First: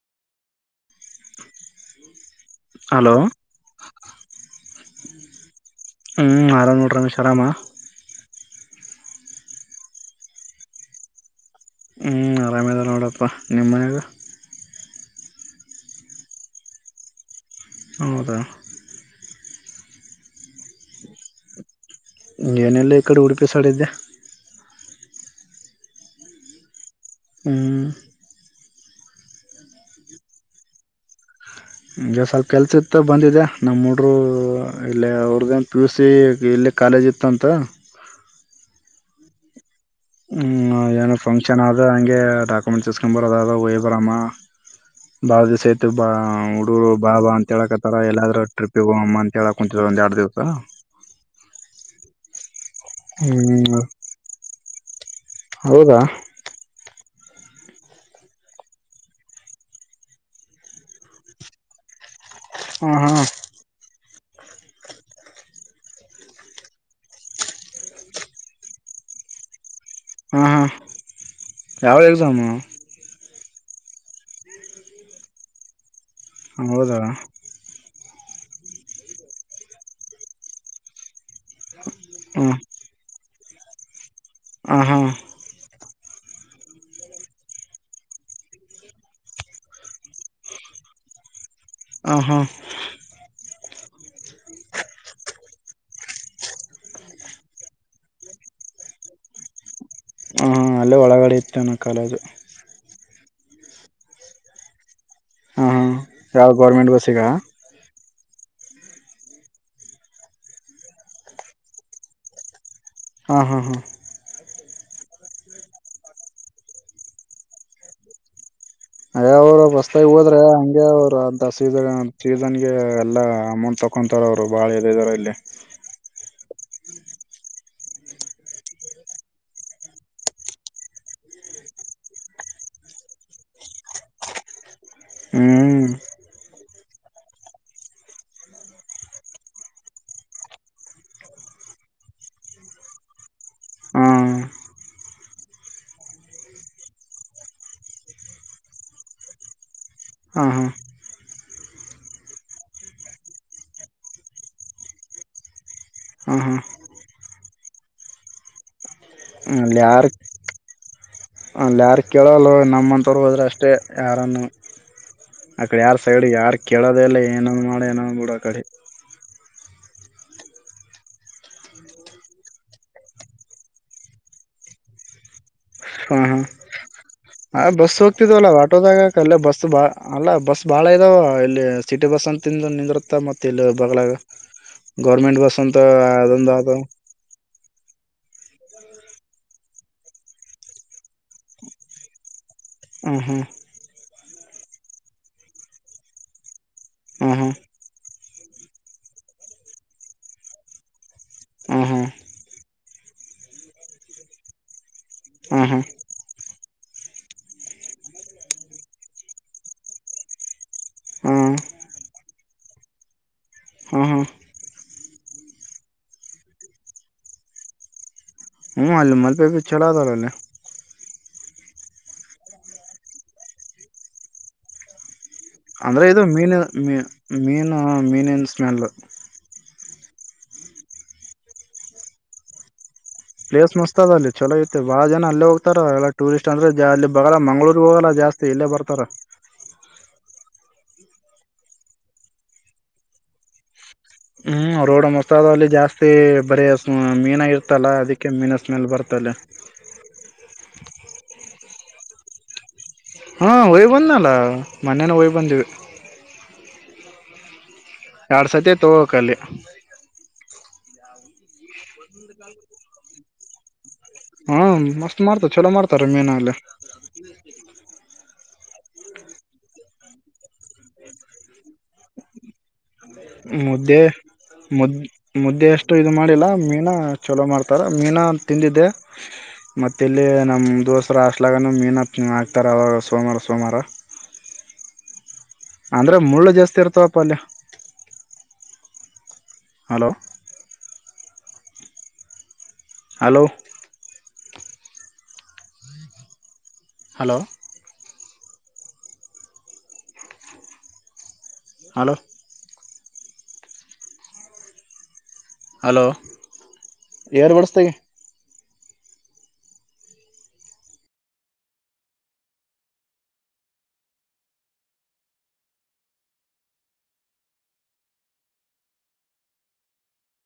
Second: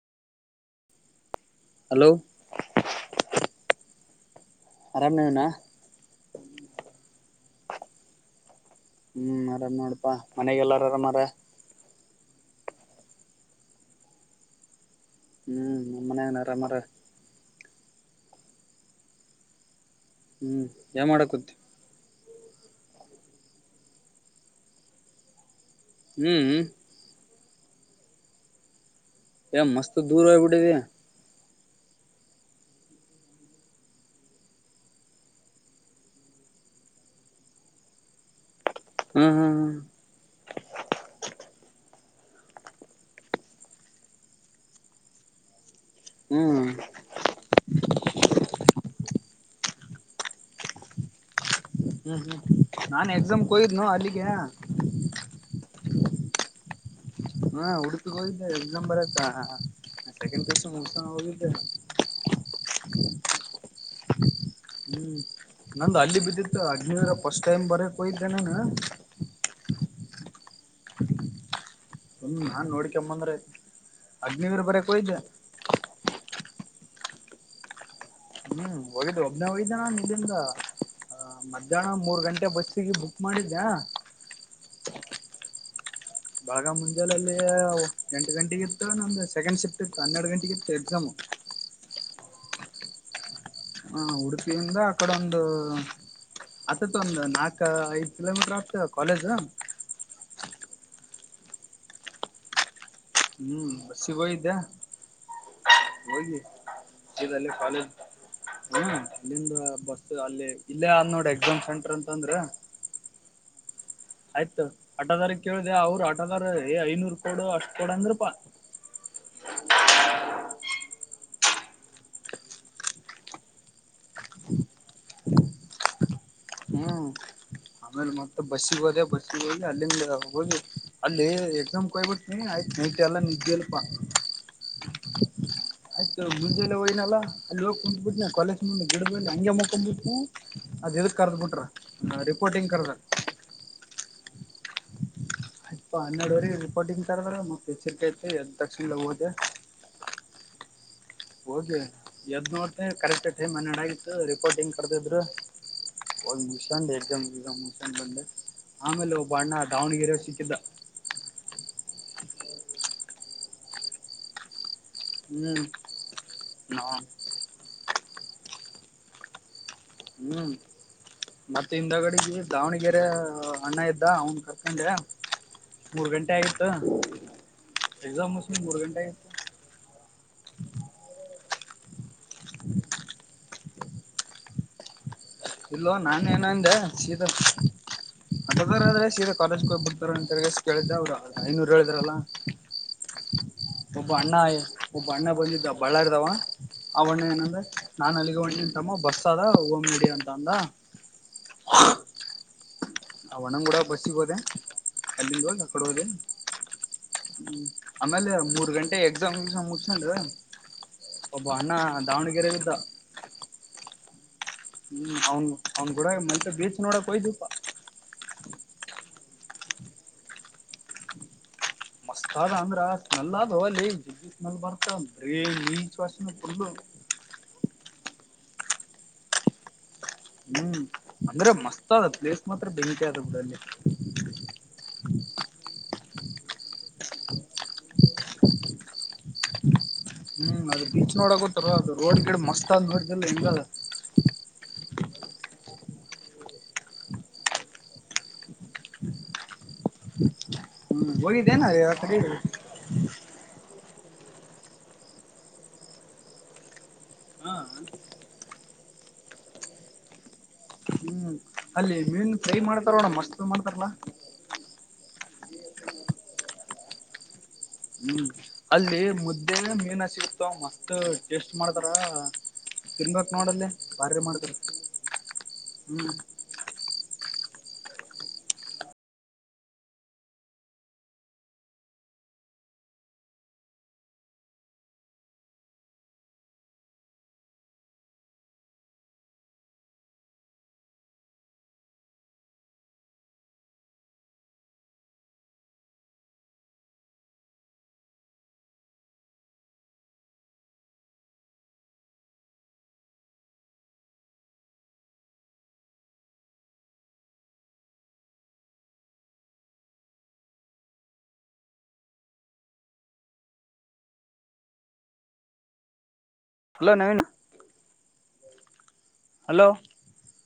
Hello hello ಆರಾಮ್ನವನಾ ಹ್ಮ ಆರಾಮ ನೋಡ ರಮೇಶ ಆರಾಮ. ಹ್ಮ ಆರಾಮ ನೋಡಪಾ ಮನೆಗೆಲ್ಲಾರ ಆರಾಮರ. ಹ್ಞ ಆರಾಮದ ನೋಡಪ್ಪ ನಿಮ್ಮ ಮನ್ಯಾಗ ಹ್ಮ ನೀಮ್ಮನ ಆರಾಮಾರಾ ಹೌದ ಹ್ಮ ಯ ಮಾಡಕುತ್ ಏನಲ್ಲ ಇಕಡಿ ಉಡುಪಿಸಡಿದ್ದೆ. ಹ್ಮ. ಹಾ ಎ ಮಸ್ತ ದೂರ ಹೋಗಿ ಬಿಟ್ಟಿದಿ. ಹಗೆ ಸ್ವಲ್ಪ ಕೆಲ್ಸ ಇತ್ತ ಬಂದಿದೆ ನಮ್ಮಡ್ರು ಇಲ್ಲ ಅವ್ರ್ದನ ಪಿ ಯು ಸಿ ಇಲ್ಲ ಕಾಲೇಜ್ ಇತ್ತು ಅಂತ ಹ್ಮ್ ಹ್ಮ್ ಹ್ಮ್ ಹ್ಮ್ ಏನೋ ಫಂಕ್ಷನ್ ಆದ ಹಂಗೆ ಡಾಕ್ಯುಮೆಂಟ್ಸ್ ತಸ್ಕೊಂಡ್ ಬರೋದ ಅ ವಯ್ ಬರಮ್ಮ ಬಾ ದಿವ್ ಆತು ಬಾ ಹ್ಮ್ ಹ್ಮ್ ಹುಡುರು ಬಾಬಾ ಅಂತ ಹೇಳಕತ್ತಾರ ಎಲ್ಲಾದ್ರೂ ಟ್ರಿಪ್ಿಗೆ ಹ ಅಮ್ಮ ಅಂತ ಹೇಳಕ್ ಕಚ ಜಂದುಾಡುದತ್ತಾ ಹ್ಮ್ ಹ್ಮ್ ನಾನ್ ಎಕ್ಸಾಮ್ ಕೊಯಿದ್ನ ಅಲ್ಲಿಕ್ಕೆನಾ ಹೌದಾ ಹಾ ಉಡುತಕೋಗಿದ್ದ ಇ ನಂಬರ ಹ ಮಷ್ಟೆ ಕೆಕಸಸ ಹೋಗಿದ್ದ ಹ್ಮ ಹಾ ಹ್ಮ್ ನಂದು ಹಳ್ಳಿ ಬಿದ್ದಿತ್ತು ಹಗ್ಫಸ್ಟ್ ಟೈಮ್ ಬರಕ್ಯ್ದೆ ನಾನ ಹಾ ಹಾ ಯಾವ ಹು ಎಕ್ಸಾಮು ನಾನ್ ನೋಡ್ಕಂದ್ರಯ ಅಗ್ನಿದ್ರ ಬರಕ್ಯ್ದ ಅಂಗ್ರೋದ ಹ್ಮ ಹೋಗಿದ್ದು ಒಬ್ನ ಹೋಗಿದ್ದಾನ ಇದಂದ ಮಧ್ಯಾಹ್ನ ಮೂರ್ ಗಂಟೆ ಹ್ಮ್ ಬಸ್ಸಿಗೆ ಬುಕ್ ಮಾಡಿದ್ದ್ಯಾ ಆಹಾ ಬಾಗ ಮುಂಜೆಲ್ಲಿ ಎಂಟು ಗಂಟೆಗಿತ್ತು ನಮ್ದ ಸೆಕೆಂಡ್ ಶೆಫ್ಟ್ ಇತ್ತು ಹನ್ನೆರಡು ಗಂಟೆಗಿತ್ತು ಎಕ್ಸಾಮ್ ಹ ಹ ಹಾ ಹ ಉಡುಪಿಯಿಂದ ಅಕಡ ಒಂದು ಆ ತೊ ನಾಕ ಐದು ಕಿಲೋಮೀಟರ್ ಆತ ಕಾಲಜ ನಲ್ಲ ಒಳಗಡೆ ಇಷ್ಟಣ ಆ ಕಾಲ ಅದು ಹ್ಮ್ ಬ ಸಿಗೋದೆ ಹಾಂ ಹಾಂ ಯಾವ ಗೋರ್ಮೆಂಟ್ ಬ ಸಿಕ್ಕ ಹ ಹ ಇಲ್ಲಿಂದ ಬಸ್ ಅಲ್ಲಿ ಇಲ್ಲೇ ಅ ನೋಡ್ ಎಕ್ಸಾಮ್ ಸೆಂಟರ್ ಅಂತ ಅಂದ್ರ ಹಾ ಹಾ ಹಾ ಆಯ್ತು ಆಠದಾರ ಕೇಳ್ದ ಅವರು ಆಟದಾರಏ ಐನೂರು ಕೊೋಡು ಅಷ್ಟ ಕೊಡ ಅಂದ್ರ ಪಾ ಅ ಅವರು ಬಸ್ತಾಗ ಹೋದ್ರೆ ಹಂಗೆ ಅವರು ಅಂತ ಸೀ ಸೀಸನ್ ಗೆ ಎಲ್ಲಾ ಅಮೌಂಟ್ ತಕೊಂಡ ತಾರ ಅವ್ರು ಬಾಳ ಎದೆ ಇದಾರ ಇಲ್ಲ ಹ್ಮ್ ಆಮೇಲೆ ಮತ್ತತ್ ಬಸ್ಸಿಗೆ ಹೋದ ಬಸ್ಸಗ ಹೋಗಿ ಅಲ್ಲಿಂದ ಹ ಅಲ್ಲಿ ಎಕ್ಸಾಮ್ ಕೊಯ್ಬಿಡ್ತನ ಆಯ್ತು ನಟ ಎಲ್ಲ ನಿದ್ದಲ್ಪ ಹ್ಮ್ ಆಯ್ತು ಗುಜೆಲ್ಲ ಹೋಗನಲ್ಲಾ ಅಲ್ಲಿ ಹೋಗ್ಕ್ ಬಿಟ್ಟನ ಕಾಲೇಜ್ ಮುಂದ ಗಿಡಬ ಹಂಗೆ ಮುಕೊಂಡ್ ಬಿಟ್ಟನಿ ಅದ್ ಇದಕ್ ಕರ್ದ ಬಿಟ್ರ ರಿಪೋರ್ಟಿಂಗ್ ಕರ್ದ ಹಾ ಇಪ್ಪ ಹನ್ನೆಡವರೆ ರಿಪೋರ್ಟಿಂಗ್ ತರದ್ರ ಮಕ್ ಎಚ್ಚರಿಕೆ ಐತಿ ಎದ್ ತಕ್ಷಣ ಹೋದೆ ಹಾ ಹಾ ಹೋಗಿ ಎದ್ದು ನೋಡ್ತ ಕರೆಕ್ಟ್ ಟೈಮ್ ಹನ್ನೆರಡ ಆಗಿತ್ತು ರಿಪೋರ್ಟಿಂಗ್ ಕರೆದಿದ್ರು ಒ ಹಾ ಹಾ ಮುಷಂಡೆ ಎ ಮುಷೆ ಆಮೇಲೆ ಬಣ್ಣ ಅಲ್ಲಿ ಯಾರ್ ದಾವಣಗೆರರೆ ಸಿಕ್ಕಿದ್ದ ಅಲ್ಲಿ ಯಾರ ಕೇಳಲ್ಲವ ನಮ್ಮಂತವರು ಹೋದ್ರೆ ಅಷ್ಟೇ ಯಾರನ್ನು ಹ್ಮ್ ಅಕಡೆ ಯಾರ್ ಸೈಡ್ ಯಾರ ನಾ ಕೇಳೋದ ಎಲ್ಲ ಏನ್ ಮಾಡ ಏನಾದ ಬಿಡ ಅ ಕಡೆ ಹ್ಮ್ ಮತ್ತ ಹಿಂದಗಡೆಗೆ ದಾವಣಗೆರೆ ಅಣ್ಣ ಇದ್ದ ಅವನ್ ಕರ್ಕೊಂಡೆ ಮೂರ್ ಗಂಟೆ ಆಗಿತ್ತು ಹ ಬಸ್ ಎಕ್ಸಾಮ್ ಹೋಗ್ತಿದವಲ್ಲ ಮುಗಿಸಿ ಮೂರ್ ಗಂಟೆ ಆಟೋದಾಗಕ್ ಆಗಿತ್ತು ಅಲ್ಲೇ ಬಸ್ ಬಾ ಅಲ್ಲ ಬಸ್ ಬಾಳ ಇದಾವ ಇಲ್ಲಿ ಇಲ್ಲಿ ಸಿಟಿ ಬಸ್ ಅಂತ ತಿಂದು ನಿಂದಿರುತ್ತ ಮತ್ತೆ ಇಲ್ಲಿ ಬಲಾಗ ಗೋರ್ಮೆಂಟ್ ಬಸ ಅಂತ ಇಲ್ಲೋ ನಾನ ದತ ದ್ರೆ ಸೀ ಕಾಲೇಜ್ ಹೋಗಿ ಬಕ್ತಾರಂತ ತಿಗ ಕೇಳಿದ್ದೆ ಅವರು ಐನೂರು ಹೇಳಿದಾರಲ್ಲಾ ಹ್ಮ ಹ್ಮ್ ಒಬ್ಬ ಅಣ್ಣ ಒಬ್ಬ ಅಣ್ಣ ಬಂದಿದ್ದ ಬಳಾರ್ದಾವ ಆ ಬಣ್ಣ ಏನಂದ್ರೆ ನಾನನ್ ಅಲ್ಲಿಗೆಣ ನಿನ್ ತಮ್ಮಬಸ್ಸ ಅದ ಹೋಗಮ್ಮ ಅಂತ ಅಂದ ಹ್ಮ್ ಹ್ಮ್ ಹ್ಮ್ ಆ ಒಣಂಗ ಕೂಡ ಬರ್ಸಗ್ ಹೋದೆ ಅಲ್ಲಿಂದ ಹದ ಹ್ಮ್ ಆ ಹ್ಮ್ ಕಡೆ ಹೋದೆ ಹ್ಮ್ ಆಮೇಲೆ ಮೂರ್ ಗಂಟೆ ಎಕ್ಸಾಮ್ ಎಕ್ಸಾಮ್ ಮುಗುಸ್ಕೊಂಡು ಹ್ಮ್ ಒಬ್ಬ ಹ್ಮ್ ಅಣ್ಣ ದಾವಣಗೆರೆ ಇದಿದ್ದ ಹಾ ಹಾ ಹ್ಮ್ ಅವನ್ ಅವನ್ ಗುಡಾಗ ಮತ್ ಬೀಚ್ ನೋಡಕ್ ಹಯ್ದಪ್ಪಾ ಹ್ಞ ಅಲ್ಲಿ ಮಲ್ಪೇ ಬೀಚ್ ಚಲೋವದಾರಲ್ಲೇ ಮಸ್ತ್ ಅದ ಅಂದ್ರ ಆ ಸ್ಮೆಲ್ ಅದಲ್ಲಿ ಸ್ಮೆಲ್ ಬರ್ತ ಬರೇ ನೀಚ್ ಅಂದ್ರೆ ಇದು ವಾಸನೆ ಮೀನ ಫುಲ್ಲು ಮೀ ಮೀನು ಮೀನನ್ ಸ್ಮೆಲ್ ಹ್ಮ್ ಅಂದ್ರೆ ಮಸ್ತ್ ಅದ ಪ್ಲೇಸ್ ಮಾತ್ರ ಬೆ ಪ್ಲೇಸ್ ಮುಸ್ತದ ಅಲ್ಲಿ ಚಲೋ ಐತಿ ಬಾಳ ಜನ ಎಲ್ಲೇ ಹೋಗ್ತಾರ ಎಲ್ಲ ಟೂರಿಸ್ಟ್ ಅಂದ್ರೆ ಅಲ್ಲಿ ಬಲ್ಲ ಮಂಗಗಳೂರ್ ಹೋಗಲ್ಲ ಜಾಸ್ತಿ ಇಲ್ಲೇ ಬರ್ತಾರ ಹ್ಮ್ ಅದು ಬೀಚ್ ನೋಡಕತ್ತರ ಅದು ರೋಡ್ ಗಿಡ ಮಸ್ತ್ ಅಂದ ನೋಡ್ ಹೆಂಗಲ್ಲ ಹ್ಮ್ ರೋಡ್ ಮೊಸಾದ ಅಲ್ಲಿ ಜಾಸ್ತಿ ಬರೀ ಮೀನ ಇರ್ತಲ್ಲ ಅದಕ್ಕೆ ಮೀನ ಸ್ಮೆಲ್ ಬರ್ತಲ್ಲ ಹ್ಮ್ ಹೋಗಿದ್ದೇನ ಅಕಾಡೆಗಿ ಹಾಂ ಯ್ ಬಂದನಲ್ಲ ಮೊನ್ನೇನ ಹಯ್ ಬಂದೀವಿ ಹಾ ಎರಡ್ ಸತಿ ತಗೋಕಲ್ಲಿ ಹ್ಮ್ ಅಲ್ಲಿ ಮೀನು ಫ್ರೈ ಮಾಡ್ತಾರೋಣ್ಣ ಮಸ್ತ್ ಮಾಡ್ತಾರಲ್ಲಾ ಹ್ಮ ಮಸ್ತ್ ಮಾಡ್ತಾರ ಚಲೋ ಮಾಡ್ತಾರ ಮೀನ ಅಲ್ಲ ಹ್ಮ್ ಅಲ್ಲಿ ಮುದ್ದೆ ಮೀನಾ ಸಿಗ್ತ ಮತ್ತತ್ ಟೇಸ್ಟ್ ಮಾಡ್ತಾರ ತಿನ್ಬೇಕ್ ನೋಡಲ್ಲಿ ಮುದ್ದೆ ಬಾರಿ ಮಾಡ್ತಾರ ಮುದ್ ಮುದ್ದೆ ಎಷ್ಟು ಇದು ಹ್ಮ್ ಮಾಡಿಲ್ಲ ಮೀನಾ ಚಲೋ ಮಾಡ್ತಾರೆ ಮೀನ ತಿಂದಿದ್ದೆ ಮತ್ತ ಇಲ್ಲಿ ನಮ್ ದೋಸ್ರ ಅಷ್ಟಲಗನ ಮೀನು ಹಕ್ತಾರ ಅವಾಗ ಸೋಮವಾರ ಸೋಮವಾರ ಹ ಅಂದ್ರೆ ಮುಳ್ಳು ಜಾಸ್ತಿ ಇರ್ತಾವಪ್ಪ ಅಲ್ಲಿಯ hello hello hello hello hello air birds ತೆಗಿ ಹಲೋ ನವೀನಾ ಹಲೋ